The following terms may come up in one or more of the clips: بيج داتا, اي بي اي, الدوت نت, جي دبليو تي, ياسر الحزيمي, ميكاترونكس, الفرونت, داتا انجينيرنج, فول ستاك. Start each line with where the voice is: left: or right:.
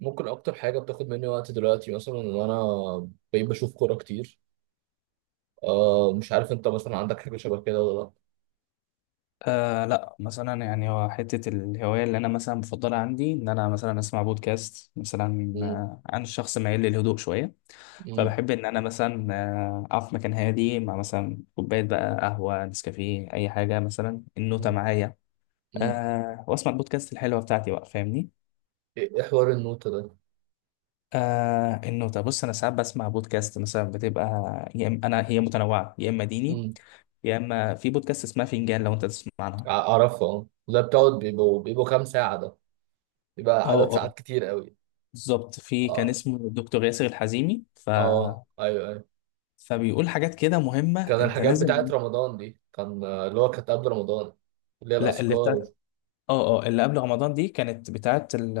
right: ممكن اكتر حاجه بتاخد مني وقت دلوقتي مثلا ان انا بقيت بشوف كوره كتير. مش عارف انت مثلا عندك حاجه شبه كده ولا لا.
left: لا مثلا يعني هو حتة الهواية اللي أنا مثلا بفضلها عندي إن أنا مثلا أسمع بودكاست مثلا،
right: مم.
left: عن الشخص مايل للهدوء شوية.
right: مم.
left: فبحب إن أنا مثلا أقف في مكان هادي مع مثلا كوباية بقى قهوة نسكافيه أي حاجة، مثلا النوتة
right: مم.
left: معايا،
right: مم.
left: وأسمع البودكاست الحلوة بتاعتي بقى، فاهمني؟
right: ايه، إيه حوار النوتة ده؟
left: النوتة، بص أنا ساعات بسمع بودكاست مثلا بتبقى يا إما أنا هي متنوعة يا إما ديني،
right: مم.
left: يا إما في بودكاست اسمها فنجان لو أنت تسمع عنها.
right: اعرفه، اه، ده بتقعد بيبقوا كام ساعه ده؟ بيبقى عدد
left: اه
right: ساعات كتير قوي.
left: بالظبط، في كان
right: اه
left: اسمه دكتور ياسر الحزيمي ف...
right: اه، ايوه ايوه،
left: فبيقول حاجات كده مهمة
right: كان
left: انت
right: الحاجات بتاعت
left: لازم.
right: رمضان دي كان، اللي هو كانت قبل رمضان، اللي هي
left: لا اللي
right: الاذكار و...
left: بتاعت، اه اللي قبل رمضان دي كانت بتاعت ال...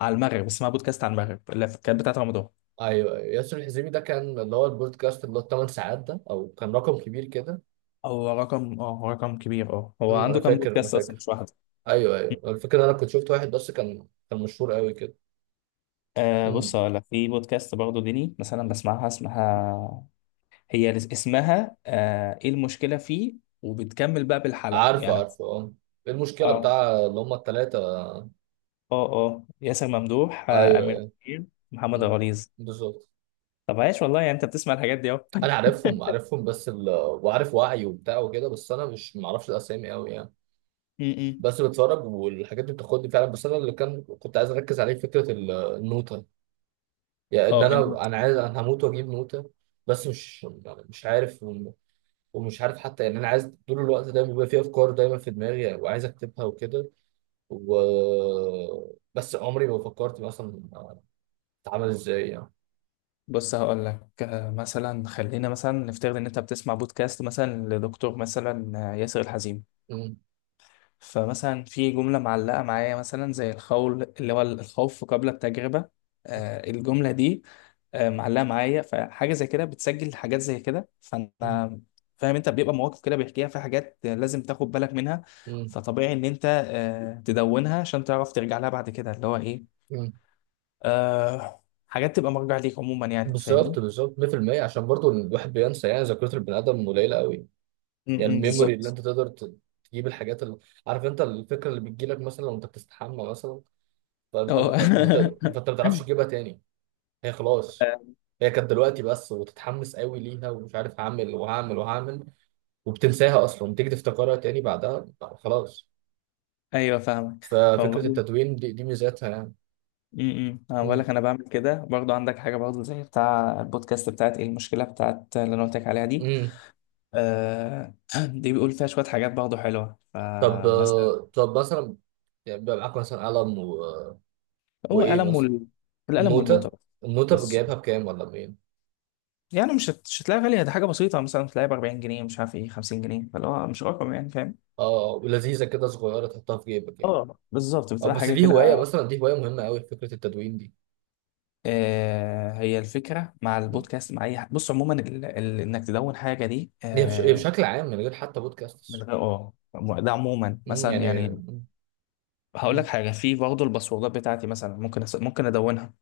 left: على المغرب، اسمها بودكاست على المغرب اللي كانت بتاعت رمضان.
right: ايوه ايوه، ياسر الحزيمي ده كان اللي هو البودكاست اللي هو الثمان ساعات ده او كان رقم كبير كده.
left: هو رقم، هو رقم كبير، اه هو
right: مم، انا
left: عنده كام
right: فاكر انا
left: بودكاست اصلا
right: فاكر
left: مش واحدة.
right: ايوه ايوه، الفكره إن انا كنت شفت واحد بس كان مشهور قوي كده. امم
left: بص هقول لك، في بودكاست برضه ديني مثلا بسمعها اسمها، اسمها ايه المشكلة فيه، وبتكمل بقى بالحلقة
right: عارفه
left: يعني.
right: عارفه اه. إيه المشكله
left: اه
right: بتاع اللي هم الثلاثه؟
left: اه ياسر ممدوح،
right: ايوه
left: امير
right: ايوه.
left: منير، محمد
right: أمم.
left: غليظ.
right: بالظبط.
left: طب عايش والله، يعني انت بتسمع الحاجات دي اهو.
right: انا عارفهم عارفهم بس ال... وعارف وعي وبتاع وكده، بس انا مش معرفش الاسامي قوي يعني.
left: امم.
right: بس بتفرج والحاجات دي بتاخدني فعلا، بس انا اللي كنت عايز اركز عليه فكره النوته. يعني ان
left: اه
right: انا عايز، انا هموت واجيب نوته، بس مش يعني مش عارف. ومش عارف حتى، يعني انا عايز طول الوقت، دايما بيبقى في افكار دايما في دماغي وعايز اكتبها وكده، و بس عمري ما فكرت مثلا اتعامل ازاي يعني.
left: بص هقول لك، مثلا خلينا مثلا نفترض ان انت بتسمع بودكاست مثلا لدكتور مثلا ياسر الحزيمي.
right: مم.
left: فمثلا في جمله معلقه معايا مثلا زي الخول اللي هو الخوف قبل التجربه. الجمله دي معلقه معايا، فحاجه زي كده بتسجل حاجات زي كده.
right: مم.
left: فانا فاهم انت بيبقى مواقف كده بيحكيها، في حاجات لازم تاخد بالك منها.
right: مم.
left: فطبيعي ان انت تدونها عشان تعرف ترجع لها بعد كده، اللي هو ايه،
right: مم.
left: حاجات تبقى مرجع ليك عموما يعني،
right: بالظبط
left: فاهمني؟
right: بالظبط 100%، عشان برضو الواحد بينسى، يعني ذاكرة البني آدم قليلة قوي.
left: م-
right: يعني
left: م،
right: الميموري اللي
left: بالظبط.
right: انت تقدر تجيب الحاجات اللي، عارف انت الفكرة اللي بتجيلك مثلا وانت بتستحمى مثلا، فانت ما
left: اه
right: ت- ما ت- فانت ما تعرفش تجيبها تاني. هي خلاص.
left: آه،
right: هي كانت دلوقتي بس وتتحمس قوي ليها ومش عارف هعمل وهعمل وهعمل، وبتنساها اصلا، تيجي تفتكرها تاني بعدها، خلاص.
left: ايوه فاهمك.
right: ففكرة
left: فبقول،
right: التدوين دي, ميزاتها يعني.
left: امم، انا بقول
right: مم.
left: لك انا بعمل كده برضو. عندك حاجه برضو زي بتاع البودكاست بتاعت ايه المشكله بتاعت اللي انا قلت لك عليها دي،
right: مم.
left: آه دي بيقول فيها شوية حاجات برضه حلوة،
right: طب
left: فمثلا
right: طب مثلا، يعني بيبقى معاك مثلا قلم و...
left: هو
right: وإيه
left: قلم
right: مثلا؟
left: وال... القلم
right: النوتة.
left: والنوتة.
right: النوتة
left: بس
right: جايبها بكام ولا بمين؟
left: يعني مش هتلاقي غالية، دي حاجة بسيطة مثلا تلاقي ب 40 جنيه مش عارف ايه 50 جنيه، فاللي هو مش رقم يعني، فاهم؟
right: اه، ولذيذة كده صغيرة تحطها في جيبك يعني.
left: اه بالظبط
right: اه،
left: بتبقى
right: بس
left: حاجة
right: دي هواية،
left: كده.
right: مثلا دي هواية مهمة قوي فكرة التدوين دي.
left: هي الفكرة مع
right: مم.
left: البودكاست مع أي حاجة بص عموما، إنك تدون حاجة دي
right: هي بشكل عام من غير حتى
left: من
right: بودكاست.
left: غير، ده عموما
right: مم.
left: مثلا
right: يعني
left: يعني.
right: مم.
left: هقول لك
right: مم.
left: حاجة، في برضه الباسوردات بتاعتي مثلا ممكن ممكن أدونها.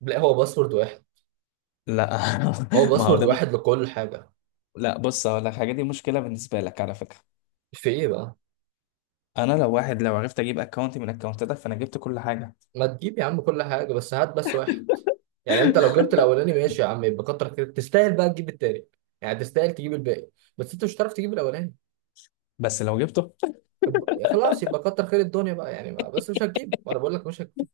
right: لا، هو باسورد واحد.
left: لا
right: هو
left: ما هو
right: باسورد
left: ده.
right: واحد لكل حاجة.
left: لا بص هقول لك حاجه، دي مشكله بالنسبه لك على فكره.
right: في إيه بقى؟
left: انا لو واحد، لو عرفت اجيب اكونت من اكونتاتك فانا جبت كل حاجه.
right: ما تجيب يا عم كل حاجة، بس هات بس واحد. يعني انت لو جبت الاولاني، ماشي يا عم، يبقى كتر خيرك، تستاهل بقى تجيب التاني، يعني تستاهل تجيب الباقي. بس انت مش هتعرف تجيب الاولاني.
left: بس لو جبته.
right: خلاص يبقى كتر خير الدنيا بقى يعني، بس مش هتجيب، وانا بقول لك مش هتجيب.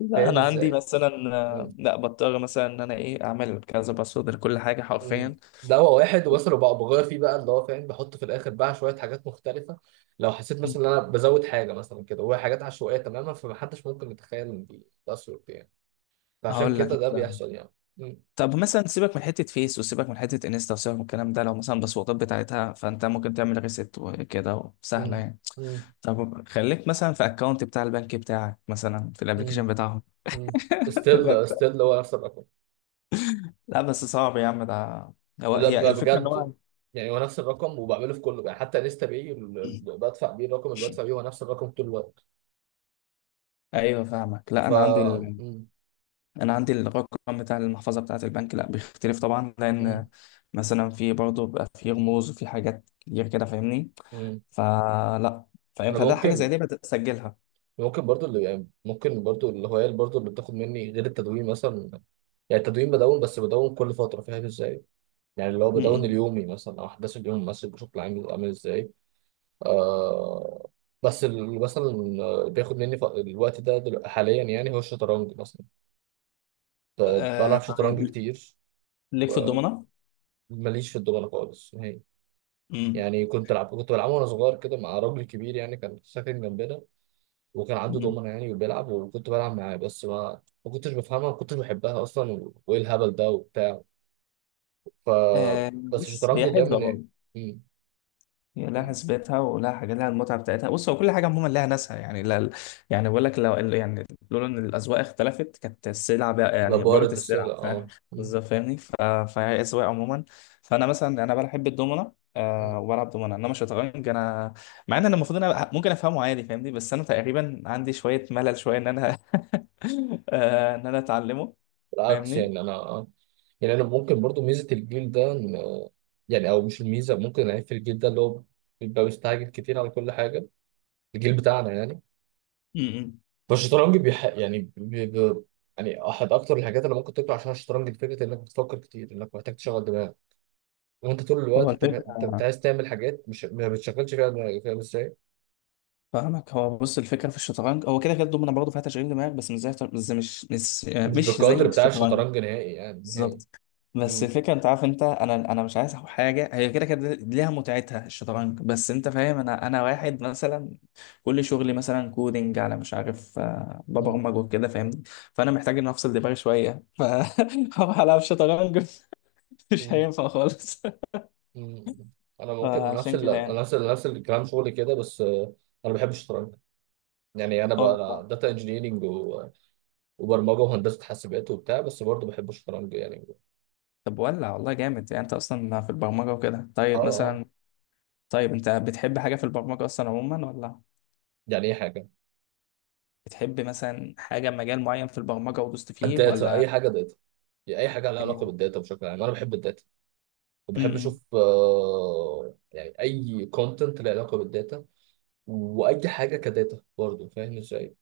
left: لا
right: فاهم
left: انا عندي
right: ازاي؟
left: مثلا
right: مم.
left: لا بضطر مثلا ان انا ايه اعمل كذا باسورد لكل حاجه
right: مم.
left: حرفيا.
right: ده هو واحد ومثلا بقى بغير فيه بقى، اللي هو فاهم، بحط في الاخر بقى شويه حاجات مختلفه. لو حسيت
left: مم.
right: مثلا ان انا بزود حاجه مثلا كده، وهي حاجات عشوائيه تماما، فمحدش ممكن يتخيل ان دي تاثر دي يعني. فعشان
left: هقول لك
right: كده ده
left: مثلا،
right: بيحصل يعني. مم.
left: طب مثلا سيبك من حته فيس وسيبك من حته انستا وسيبك من الكلام ده، لو مثلا الباسوردات بتاعتها فانت ممكن تعمل ريست وكده، سهله
right: مم.
left: يعني.
right: مم.
left: طب خليك مثلا في اكونت بتاع البنك بتاعك مثلا في الابلكيشن
right: مم.
left: بتاعهم.
right: مم. ستيل ستيل هو نفس الرقم.
left: لا بس صعب يا عم ده.
right: لا،
left: هي الفكرة ان
right: بجد.
left: هو
right: يعني هو نفس الرقم وبعمله في كله، يعني حتى انستا باي، بدفع بيه، الرقم اللي بدفع بيه هو نفس الرقم طول الوقت.
left: ايوه فاهمك. لا
right: ف
left: انا عندي ال...
right: مم.
left: انا عندي الرقم بتاع المحفظه بتاعه البنك، لا بيختلف طبعا
right: مم.
left: لان مثلا في برضه بيبقى في رموز وفي حاجات كتير كده، فاهمني؟
right: مم.
left: فلا، فاهم،
right: انا
left: فده حاجه زي
right: ممكن،
left: دي بتسجلها.
right: ممكن برضو اللي يعني، ممكن برضو الهواية اللي برضو اللي بتاخد مني غير التدوين مثلا. يعني التدوين بدون، بس بدون كل فترة، فاهم ازاي؟ يعني اللي هو بدون
left: امم.
right: اليومي مثلا، او احداث اليوم مثلا بشكل عام بيبقى عامل ازاي. آه بس اللي مثلا بياخد مني الوقت ده حاليا يعني، هو الشطرنج مثلا.
left: آه
right: بلعب شطرنج
left: طيب،
right: كتير.
left: ليك في الضمنه؟
right: ماليش في الدومنة خالص هي.
left: امم.
right: يعني كنت بلعبه وانا صغير كده مع راجل كبير يعني، كان ساكن جنبنا، وكان عنده دومنة يعني وبيلعب وكنت بلعب معاه، بس ما كنتش بفهمها، ما كنتش بحبها اصلا، و- وايه الهبل ده وبتاع. ف
left: آه
right: بس
left: بص، هي
right: الشطرنج دايما إيه؟
left: حلوه،
right: مم.
left: هي لها
right: مم.
left: حسبتها ولها حاجة، لها المتعة بتاعتها. بص هو كل حاجة عموما لها ناسها يعني، لا يعني بقول لك، لو يعني لولا إن الأذواق اختلفت كانت السلع بقى يعني بارت
right: ببارد السلة،
left: السلع، فاهم؟
right: اه مم.
left: بالظذات فاهمني، ف- فهي أذواق عموما. فأنا مثلا بحب الدومنة أه
right: مم.
left: وبلعب دومنة، إنما الشطرنج مع إن أنا المفروض ممكن أفهمه عادي، فاهمني؟ بس أنا تقريبا عندي شوية ملل، شوية إن أنا إن أنا أتعلمه،
right: بالعكس
left: فاهمني؟
right: يعني انا يعني انا ممكن برضو ميزه الجيل ده يعني، او مش الميزه، ممكن العيب في الجيل ده اللي هو بيبقى مستعجل كتير على كل حاجه، الجيل بتاعنا يعني.
left: م- م.
right: فالشطرنج بيح... يعني بي... بي... يعني احد اكتر الحاجات اللي ممكن تطلع عشان الشطرنج، فكره انك بتفكر كتير، انك محتاج تشغل دماغك، وانت طول
left: هو
right: الوقت انت انت أنت
left: الفكرة
right: عايز تعمل حاجات مش ما بتشغلش فيها دماغك، فاهم ازاي؟
left: فاهمك. هو بص الفكره في الشطرنج، هو كده كده الدومنه برضه فيها تشغيل دماغ، بس مش
right: مش
left: مش زي
right: بالقدر بتاع
left: الشطرنج.
right: الشطرنج نهائي، يعني نهائي.
left: بالظبط. بس
right: مم.
left: الفكره، انت عارف، انت انا مش عايز حاجه هي كده كده ليها متعتها الشطرنج، بس انت فاهم، انا واحد مثلا كل شغلي مثلا كودينج على مش عارف،
right: مم.
left: ببرمج وكده فاهمني؟ فانا محتاج ان افصل دماغي شويه، فهروح العب شطرنج. مش
right: مم.
left: هينفع خالص.
right: مم. انا ممكن
left: فعشان كده يعني.
right: نفس الكلام شغلي كده، بس انا بحب الشطرنج. يعني انا
left: اه
right: بقى داتا انجينيرنج و... وبرمجه وهندسه حاسبات وبتاع، بس برضه بحب الشطرنج يعني.
left: طب ولع والله جامد، يعني انت اصلا في البرمجه وكده.
right: اه
left: طيب
right: اه.
left: مثلا، طيب انت بتحب حاجة في البرمجة اصلا عموما، ولا
right: يعني اي حاجه.
left: بتحب مثلا حاجة مجال معين في البرمجة ودوست فيه
right: اديت اي
left: ولا
right: حاجه. يعني اي حاجه لها علاقه
left: ايه؟
right: بالداتا بشكل عام، انا بحب الداتا، وبحب
left: امم.
right: اشوف، يعني اي كونتنت له علاقه بالداتا، واي حاجه كداتا برضه، فاهم ازاي؟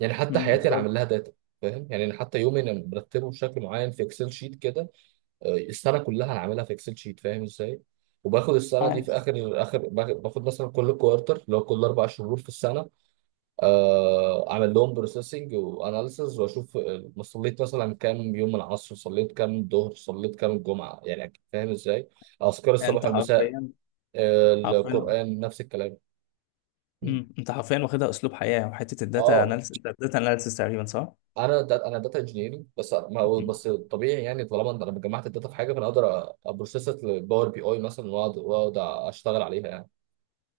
right: يعني حتى
left: امم. انت
right: حياتي انا عامل لها داتا. فاهم؟ يعني انا حتى يومي انا مرتبه بشكل معين في اكسل شيت كده، السنه كلها انا عاملها في اكسل شيت، فاهم ازاي؟ وباخد السنه دي
left: آه.
right: في اخر، باخد مثلا كل كوارتر اللي هو كل اربع شهور في السنه، اعمل لهم بروسيسنج واناليسز، واشوف ما صليت مثلا كام يوم، العصر صليت كام، الظهر صليت كام، الجمعه، يعني فاهم ازاي؟ اذكار الصباح
left: انت
right: والمساء،
left: حرفيا، حرفيا،
right: القران نفس الكلام. م.
left: امم، انت حرفيا واخدها اسلوب حياة. وحتة الداتا
right: اه،
left: اناليسيس، انت الداتا اناليسيس تقريبا، صح؟
right: انا دا، انا داتا انجينيرنج، بس أنا- ما هو-
left: مم.
right: بس طبيعي، يعني طالما لما جمعت الداتا في حاجه، فانا اقدر ابروسيسها للباور بي اي مثلا، واقعد اشتغل عليها يعني.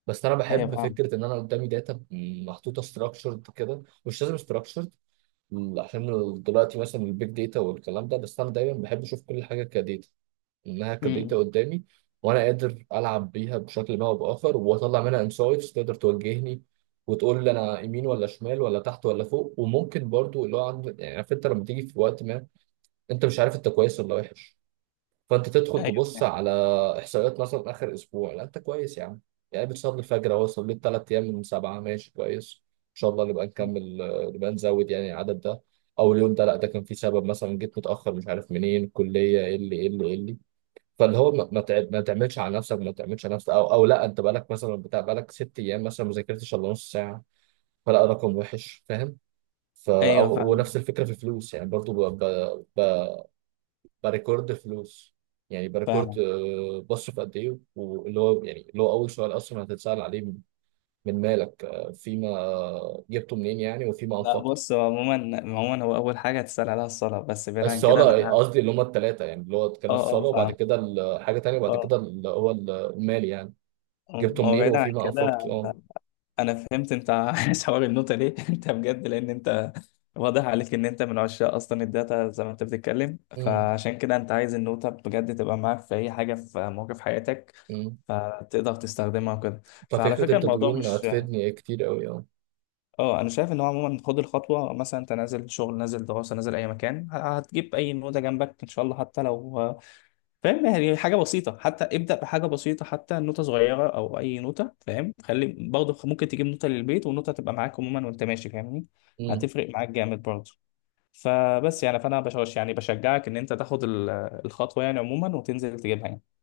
right: بس انا
left: ايوه
right: بحب
left: فاهم.
right: فكره ان انا قدامي داتا محطوطه ستراكشرد كده، مش لازم structured. مم، عشان دلوقتي مثلا البيج داتا والكلام ده، بس انا دايما بحب اشوف كل حاجه كداتا، انها كداتا
left: امم.
right: قدامي، وانا قادر العب بيها بشكل ما او باخر، واطلع منها انسايتس تقدر توجهني وتقول لي انا يمين ولا شمال ولا تحت ولا فوق. وممكن برضو اللي هو عند، يعني عارف انت لما تيجي في وقت ما انت مش عارف انت كويس ولا وحش، فانت تدخل
left: ايوه
right: تبص
left: فاهم.
right: على احصائيات مثلا اخر اسبوع، لا انت كويس يا عم، يعني بتصلي الفجر اهو، صليت ثلاث ايام من سبعه، ماشي كويس ان شاء الله نبقى نكمل، نبقى نزود يعني العدد ده. او اليوم ده لا، ده كان في سبب، مثلا جيت متاخر مش عارف منين، الكليه، ايه اللي، فاللي هو ما تعملش على نفسك، ما تعملش على نفسك، او او لا انت بقالك مثلا بتاع، بقالك ست ايام مثلا ما ذاكرتش الا نص ساعه، فلا، رقم وحش، فاهم؟ فا
left: ايوه
right: او،
left: فاهم.
right: ونفس الفكره في الفلوس يعني، برضو بريكورد فلوس. يعني بريكورد،
left: فاهم.
right: بصرف قد ايه، واللي هو يعني اللي هو اول سؤال اصلا هتتسأل عليه، من مالك، فيما جبته منين يعني، وفيما
left: لا
right: انفقته.
left: بص هو عموما، عموما هو اول حاجة هتسأل عليها الصلاة، بس بعيد عن كده
right: الصالة
left: انا،
right: قصدي، اللي هما التلاتة يعني، اللي هو كان
left: اه اه
right: الصالة، وبعد
left: فاهم،
right: كده حاجة تانية، وبعد
left: اه
right: كده اللي هو المال يعني،
left: اه
right: جبته
left: ما هو
right: منين
left: بعيد عن
right: وفيما
left: كده.
right: انفقته، اه.
left: انا فهمت انت عايز حوار النوتة ليه انت بجد، لان انت واضح عليك ان انت من عشاق اصلا الداتا، زي ما انت بتتكلم،
right: أمم،
left: فعشان كده انت عايز النوتة بجد تبقى معاك في اي حاجة في موقف حياتك،
right: أمم.
left: فتقدر تستخدمها وكده. فعلى
right: ففكرة
left: فكرة الموضوع
right: التدوين
left: مش،
right: هتفيدني كتير قوي اه.
left: اه انا شايف ان هو عموما خد الخطوة مثلا، انت نازل شغل نازل دراسة نازل اي مكان، هتجيب اي نوتة جنبك ان شاء الله، حتى لو، فاهم يعني حاجة بسيطة، حتى ابدأ بحاجة بسيطة، حتى نوتة صغيرة أو أي نوتة، فاهم؟ خلي برضه ممكن تجيب نوتة للبيت ونوتة تبقى معاك عموما وأنت ماشي، فاهمني؟
right: أمم.
left: هتفرق معاك جامد برضه. فبس يعني، فأنا بشجع يعني بشجعك إن أنت تاخد ال- الخطوة يعني عموما وتنزل تجيبها يعني.